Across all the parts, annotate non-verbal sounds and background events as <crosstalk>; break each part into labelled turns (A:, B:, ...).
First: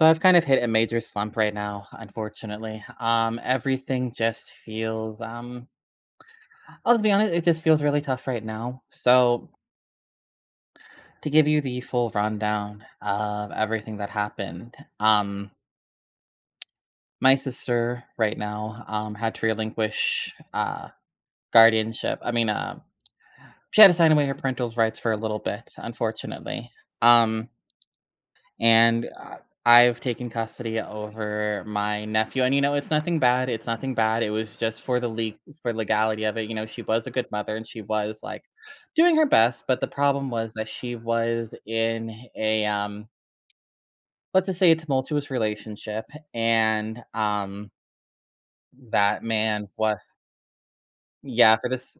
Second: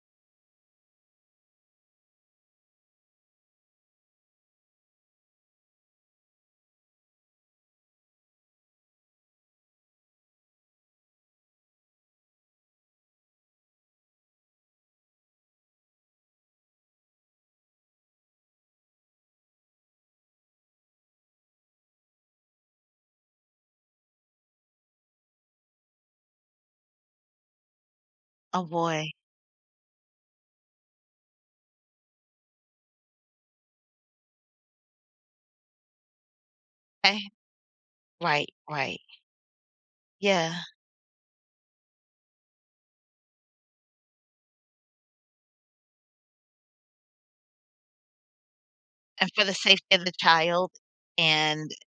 A: So I've kind of hit a major slump right now, unfortunately. Everything just feels, I'll just be honest, it just feels really tough right now. So to give you the full rundown of everything that happened, my sister right now, had to relinquish guardianship. I mean, she had to sign away her parental rights for a little bit, unfortunately. Um,
B: Oh,
A: and
B: boy.
A: I- I've taken custody over my nephew. And it's nothing bad. It's nothing bad. It was just for the leak for legality of it. You know, she was a
B: Eh
A: good mother, and she was like
B: right, right.
A: doing her best. But the problem
B: Yeah,
A: was that she was in a, let's just say, a tumultuous relationship. And that
B: and for the
A: man
B: safety
A: was,
B: of the child
A: yeah, for
B: and
A: this.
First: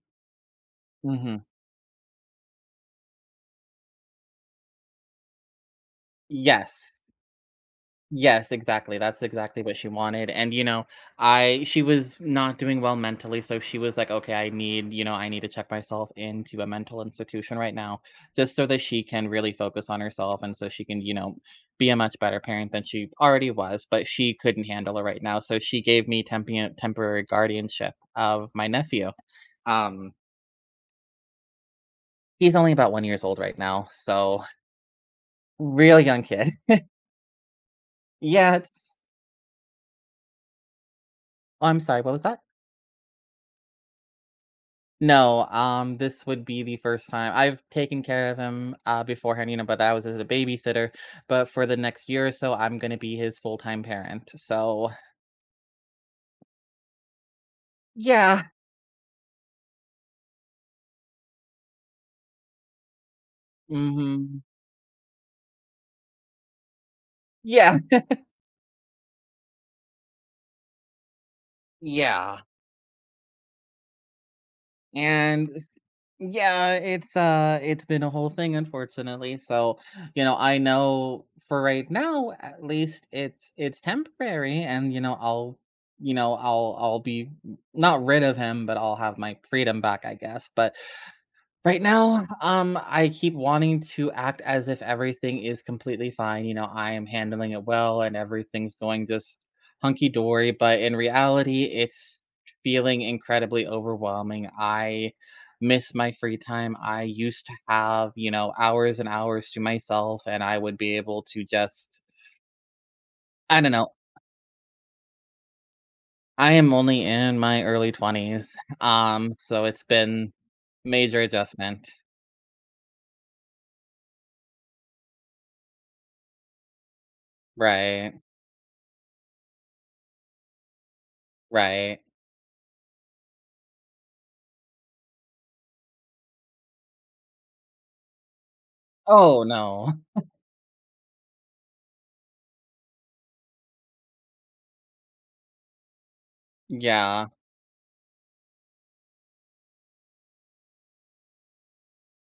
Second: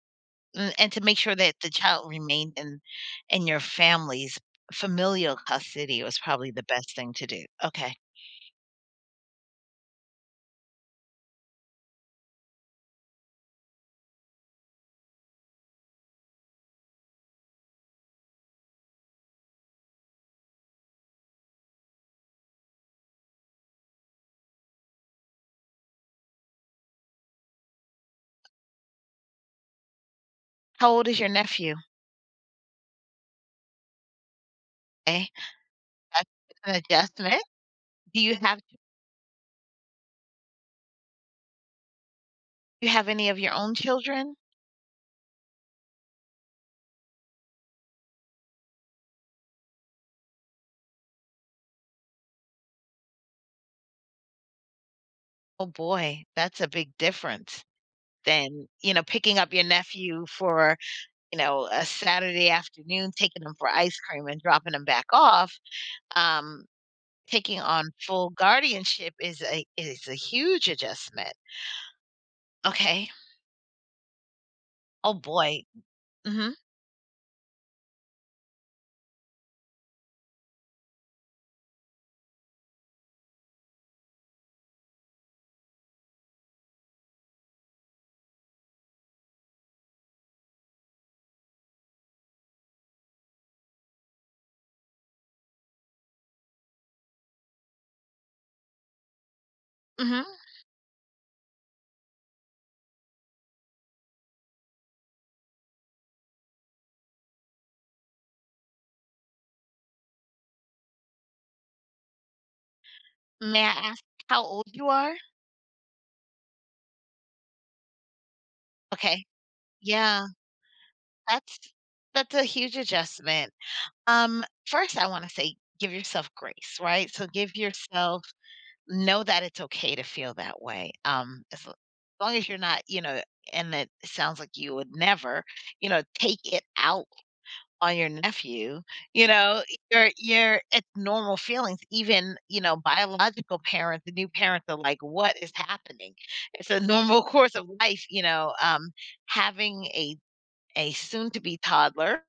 B: and to make sure
A: Mhm.
B: that the child remained in your family's familial custody was probably the best
A: Yes.
B: thing to do. Okay.
A: Yes, exactly, that's exactly what she wanted, and, you know, I she was not doing well mentally, so she was like, "Okay, I need to check myself into a mental institution right now, just so that she can really focus on herself, and so she can, be a much better parent than she already was," but she couldn't handle it right now, so she gave me tempian temporary guardianship of my nephew. Um,
B: How old is your nephew?
A: he's only about 1 years old right now, so
B: Okay,
A: real young
B: that's
A: kid.
B: an
A: <laughs>
B: adjustment. Do you
A: Yeah,
B: have
A: it's oh, I'm sorry, what was that?
B: do you have any of your own children?
A: No, this would be the first time. I've taken care of him, beforehand, but I was as a babysitter. But for the next year or so, I'm going to be his full time parent. So,
B: Oh, boy, that's a big difference
A: yeah.
B: than, you know, picking up your nephew for, you know, a Saturday afternoon, taking him for ice cream and
A: Hmm.
B: dropping him back off. um Taking
A: Yeah,
B: on full guardianship is a huge adjustment.
A: yeah.
B: Okay. Oh,
A: And
B: boy.
A: s-
B: Mhm,
A: yeah, it's been a whole thing, unfortunately. So, I know for right now at least it's temporary, and I'll be not rid of him, but I'll have my freedom back, I guess. But right now, I keep wanting to act as if everything is completely fine. I am handling it well, and everything's going just hunky
B: mhm.
A: dory. But in reality, it's feeling incredibly overwhelming. I miss my free time. I used to have, hours and hours to myself, and I would be able to just, I
B: May I
A: don't know.
B: ask how old you are?
A: I am only in my early 20s.
B: Okay.
A: So it's
B: Yeah,
A: been major
B: that's
A: adjustment.
B: that's a huge adjustment. First, I wanna say give yourself grace, right? So give
A: Right,
B: yourself know that it's okay to feel that way. As l
A: right.
B: long as you're not, you know, and it sounds like you would never, you know, take it out on your nephew. You
A: Oh,
B: know,
A: no.
B: you're at normal feelings, even, you know, biological parents, the new parents are like, "What is happening?" It's a normal <laughs>
A: Yeah,
B: course of life, you know. Having a soon-to-be toddler,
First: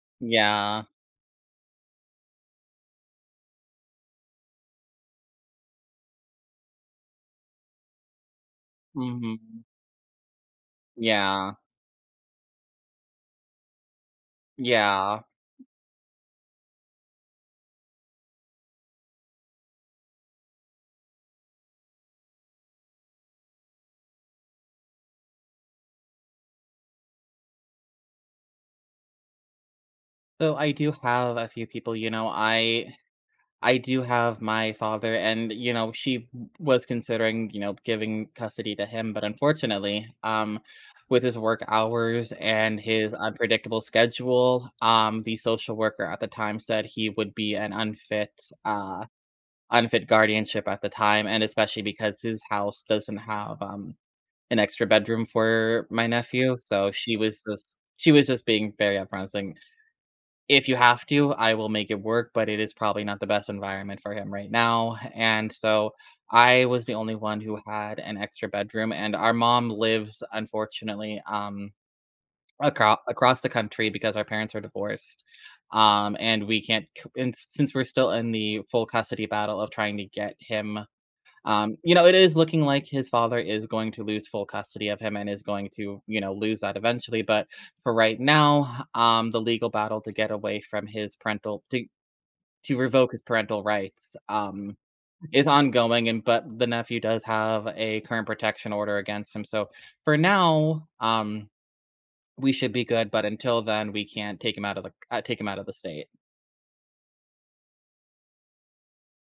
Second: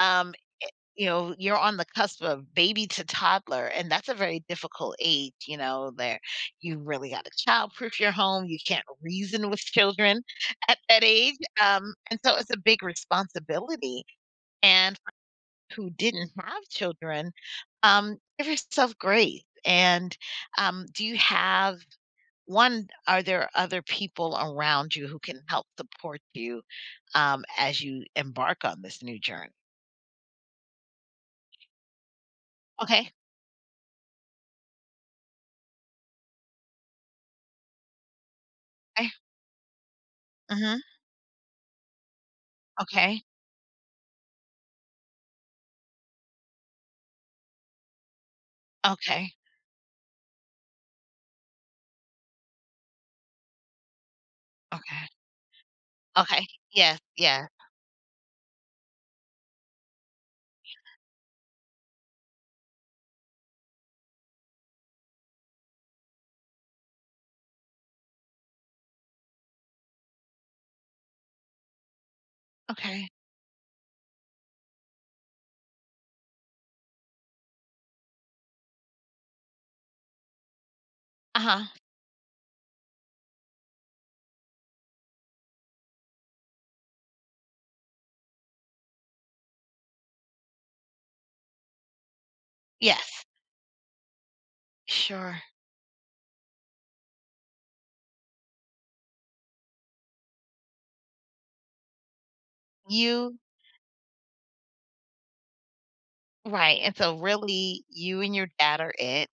B: um,
A: yeah,
B: you know, you're on the cusp of baby to toddler, and that's a very difficult age, you know, there you really gotta childproof your home, you can't
A: mhm,
B: reason with children at that age.
A: yeah,
B: And so it's a big responsibility, and
A: yeah.
B: who didn't have children. Give yourself grace. And do you have one? Are there other people around you who can help support you as you embark on this new journey?
A: So I do have a few people, you know, I
B: Okay.
A: I do have my father. And, she w was considering, giving custody to
B: Okay.
A: him, but unfortunately,
B: Hmm.
A: with his work hours and his
B: Okay.
A: unpredictable schedule, the social worker at the time said he would be an uh,
B: Okay.
A: unfit guardianship at the time, and especially because his house doesn't have, an extra
B: Okay.
A: bedroom for my
B: Okay.
A: nephew, so
B: Yes.
A: she was
B: Yeah.
A: just she was just being very upfront, saying, "If you have to, I will make it work, but it is probably not the best environment for him right now." And so I was the only one who had an extra bedroom, and our mom lives, unfortunately, across
B: Okay.
A: across the country because our parents are divorced. And we can't c and s- Since we're still in the full custody battle of trying to get him,
B: Uh huh.
A: it is looking like his father is going to lose full custody of him and is going to, lose that eventually. But for right now, the legal battle to get away from his parental, to revoke his
B: Yes.
A: parental rights,
B: Sure.
A: is ongoing. And but the nephew does have a current protection order against him. So for now, we should be good. But
B: You
A: until then, we can't take him out of the, take him out of the state.
B: Right. And so really you and your dad are it.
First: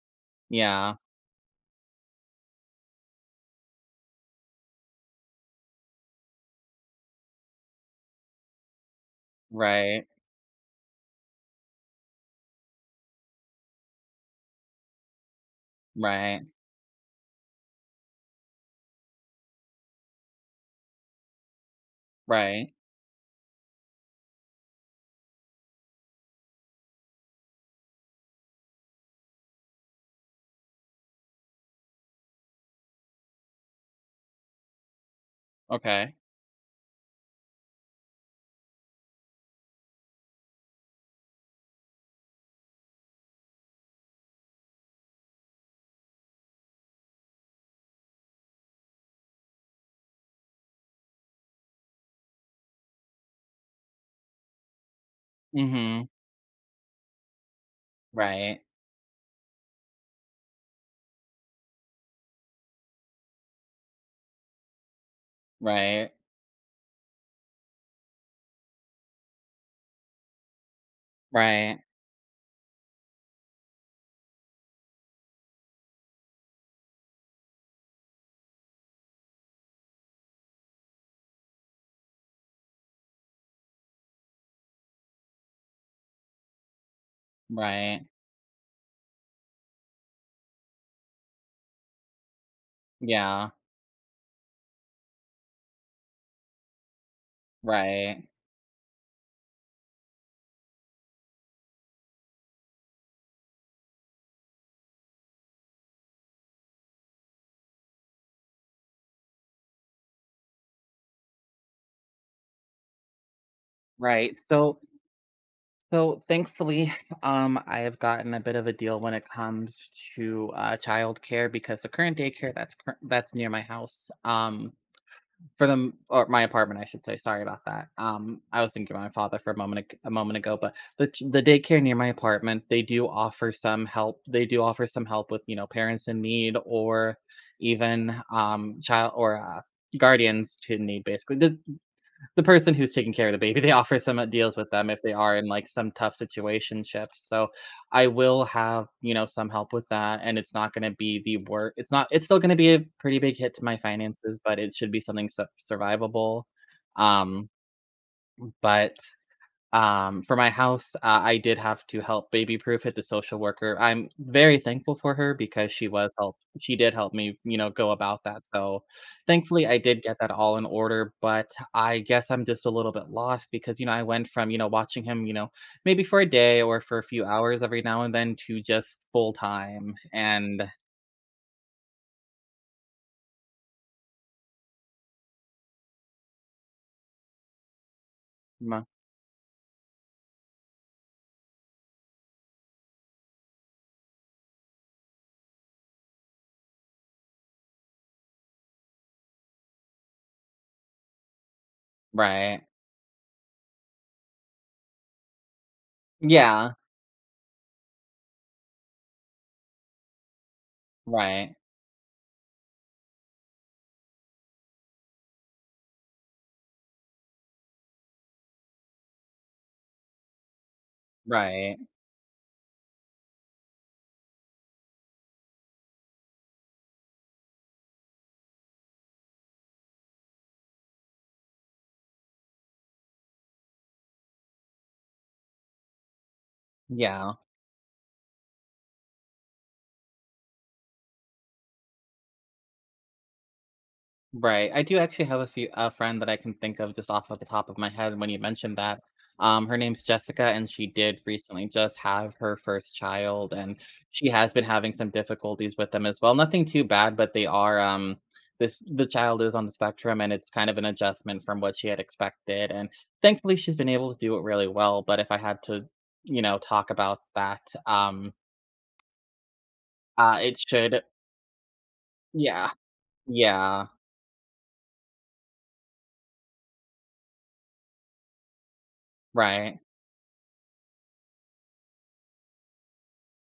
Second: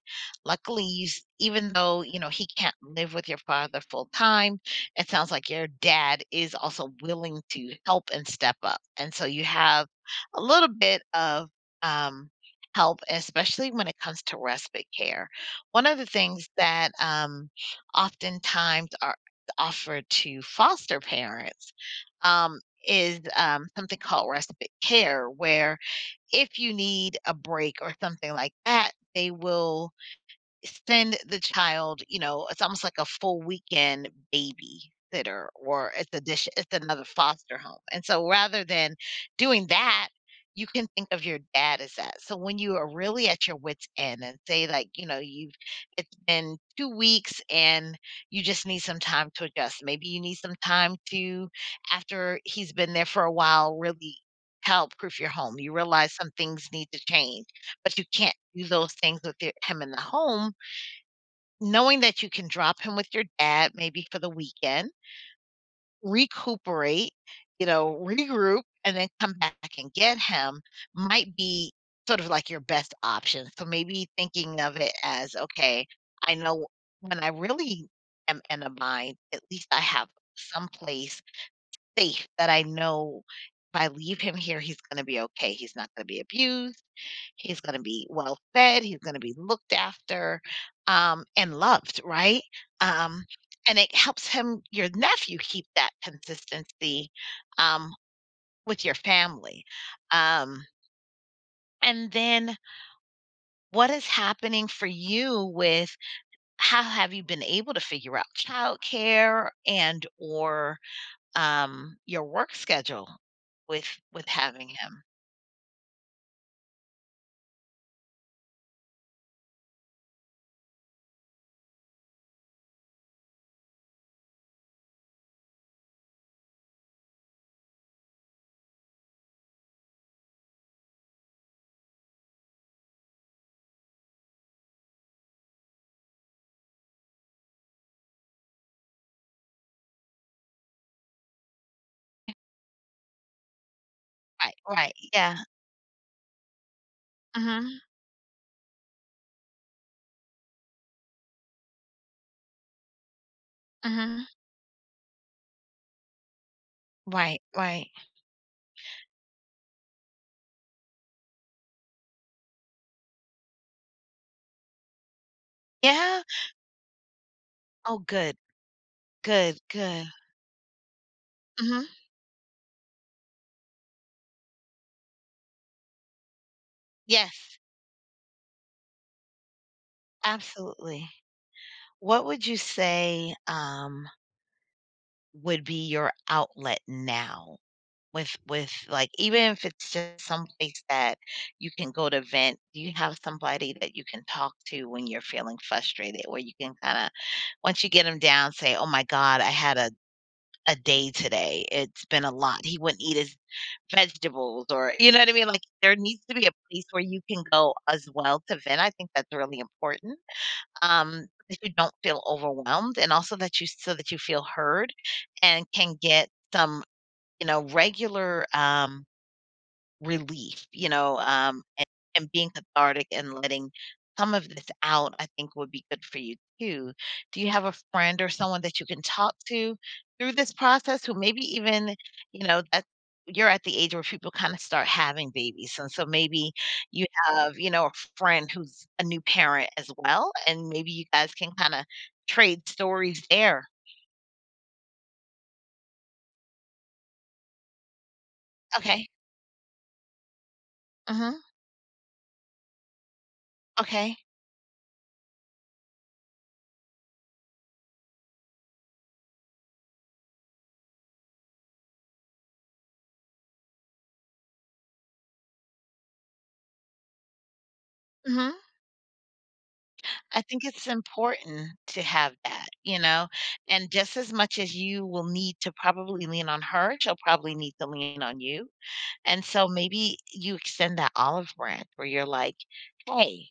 B: Luckily,
A: Yeah.
B: you, even though, you know, he can't live with your father full time, it sounds like your dad is also willing to help and step up. And so you have
A: Right.
B: a little bit of um help, especially when it comes to respite care. One of the
A: Right.
B: things that oftentimes are offered to foster parents um
A: Right.
B: is something called respite care where if you need a break or something like that, they will send the child, you know, it's almost like a full weekend babysitter or it's
A: Okay.
B: a dish it's another foster home. And so rather than doing that, you can think of your dad as that. So when you are really at your wits' end and say like, you know, you've it's been 2 weeks and you just need some time to adjust. Maybe you need some time to, after he's been there for a while, really help proof your home. You
A: Mm-hmm.
B: realize some things need to change, but you can't
A: Right.
B: do those things with him in the home. Knowing that you can drop him with your dad maybe for the weekend,
A: Right.
B: recuperate, you know, regroup, and then come back and get him might be
A: Right,
B: sort of like your best option. So maybe thinking of it as, okay, I know when I really am in a bind, at least I have some place safe that I know if I leave him here, he's going to be okay. He's not going to be abused. He's gonna
A: right.
B: be well fed, he's gonna be looked after, and loved, right? Um,
A: Yeah,
B: and it helps him your nephew keep that consistency, um,
A: right,
B: with your family. Um, and then what is happening for you with how have you been able to figure out childcare and or, your work schedule with with
A: right.
B: having
A: So
B: him?
A: so thankfully, <laughs> I have gotten a bit of a deal when it comes to, childcare, because the current daycare that's near my house, for the, or my apartment, I should say, sorry about that. I was thinking of my father for a moment ag a moment ago. But the daycare near my apartment, they do offer some help with, parents in need, or even, child or, guardians to need, basically. The person who's taking care of the baby, they <laughs> offer some, deals
B: Right,
A: with them
B: right,
A: if they are
B: yeah.
A: in, like, some tough situationships. So
B: Mhm,
A: I will have, some help with that, and it's not gonna be the work. It's not, it's still gonna be a pretty big hit to my
B: mhm.
A: finances, but it should be something su survivable.
B: Right,
A: um,
B: right.
A: but for my house, I did have to help baby-proof it, the social worker. I'm very thankful for her because
B: Yeah?
A: she did help me, go
B: Oh,
A: about
B: good.
A: that. So,
B: Good,
A: thankfully, I did
B: good.
A: get that all in order. But
B: Mhm.
A: I guess I'm just a little bit lost because, I went from, watching him, maybe for a day or for a few
B: Yes,
A: hours every now and then, to just full-time. And
B: absolutely. What would you say, would be your outlet now with,
A: m
B: like even if it's just someplace that you can go to vent, do you have somebody that you can talk to when you're feeling frustrated, where you can kinda once you get them down, say, "Oh my god, I had a day today. It's been a lot.
A: Right.
B: He wouldn't eat his vegetables," or you know what I mean? Like, there needs to be a
A: Yeah.
B: place where you can go as well to vent. I think that's really important.
A: Right.
B: That you don't feel overwhelmed and also that you so that you feel heard and can get some, you know, regular relief, you know.
A: Right.
B: And being cathartic and letting some of this out, I think would be good for you too. Do you have a friend or someone that you can talk to through this process who maybe even, you know, that you're at the age where people kind of start having babies. And so maybe you
A: Yeah.
B: have, you know, a friend who's a new parent as well, and maybe you guys can kind of trade stories there.
A: Right. I do actually have a friend that I can think of just off of the top of my head when you mentioned that.
B: Okay.
A: Her name's Jessica, and she did
B: Mhm.
A: recently just have her first child, and
B: Okay.
A: she has been having some difficulties with them as well. Nothing too bad, but they are this the child is on the spectrum, and it's kind of an adjustment from what she had expected. And thankfully, she's been able to do it really well. But if I had to, talk about that,
B: Mhm. I
A: it
B: think it's
A: should,
B: important to have that,
A: yeah,
B: you know,
A: yeah,
B: and just as much as you will need to probably lean on her, she'll probably need to lean on you, and so
A: right,
B: maybe you extend that olive branch where you're like, "Hey,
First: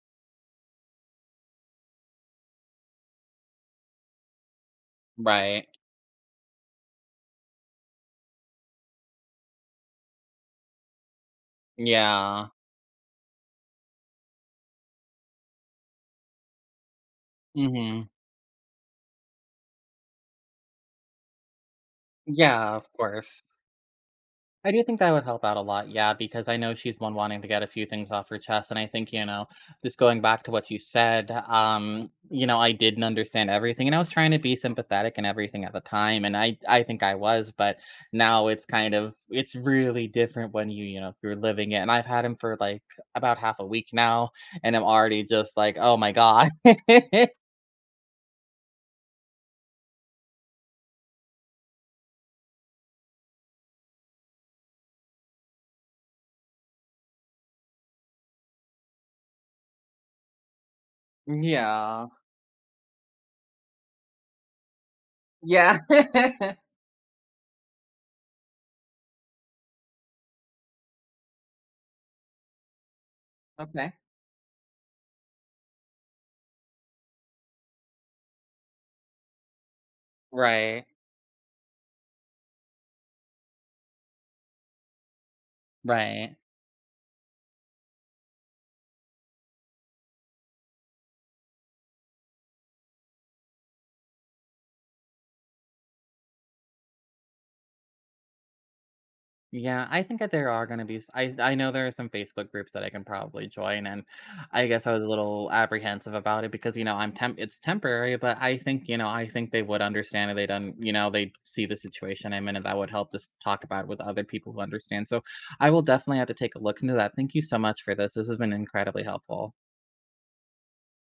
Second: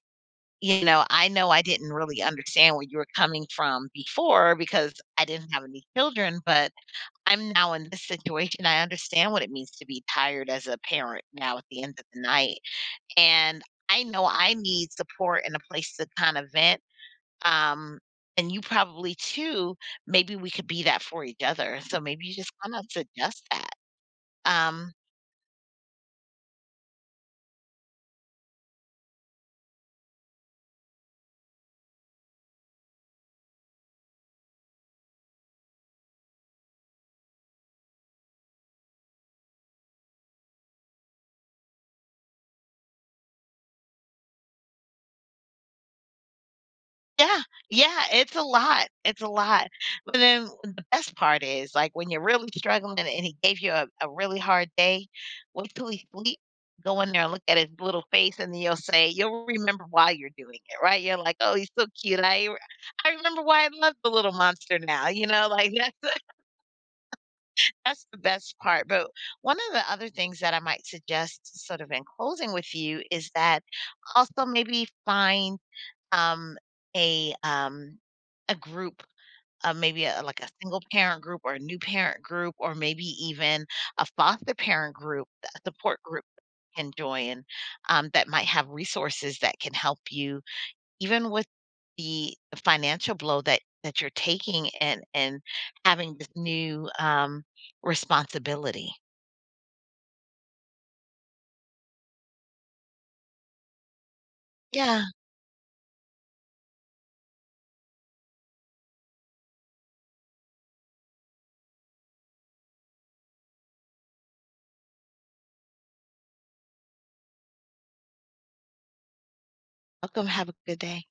B: you know I didn't really understand where you were coming from before because I didn't have
A: right,
B: any children, but I'm now in this situation. I understand what it means to be tired as a parent now at the end of the
A: yeah.
B: night, and I know I need support and a place to kind of vent." Um,
A: Hmm.
B: and you probably too, maybe we could be that for each other. So maybe you just kind
A: Yeah,
B: of
A: of course.
B: suggest that.
A: I do
B: Um,
A: think that would help out a lot, yeah, because I know she's one wanting to get a few things off her chest. And I think, just going back to what you said, I didn't understand everything. And I was trying to be sympathetic and everything at the time. And I think I was. But now it's kind of it's really different when you, you're living it. And I've had him for like about half a week now, and I'm already just like, oh my God. <laughs>
B: yeah, yeah, it's a lot. It's a lot. But then the best part is like when you're really struggling and he gave you a really hard day, wait till he sleep, go in there and look at his little face and then you'll say, you'll remember why you're doing it, right? You're like, oh, he's so
A: Yeah.
B: cute. I remember why I love the little monster now, you know, like
A: Yeah.
B: <laughs> that's
A: <laughs>
B: that's the best part, but one of the other things that I might suggest sort of in closing with you is that
A: Okay.
B: also maybe find, um, a, um, a group, maybe a, like, a single
A: Right.
B: parent group or a new parent group or maybe even a foster parent group, a support group
A: Right.
B: you can join, that might have resources that can help you even with the financial blow that that you're taking and having this new responsibility.
A: Yeah, I think that there are gonna be s I know there are some Facebook groups that I can probably join. And I guess I
B: Yeah.
A: was a little apprehensive about it because, I'm temp it's temporary. But I think, I think they would understand, and they'd un you know, they see the situation I'm in, and that would help just talk about it with other people who understand. So I will definitely have to take a look into that. Thank you so much for this. This has been incredibly helpful.
B: Welcome. Have a good day.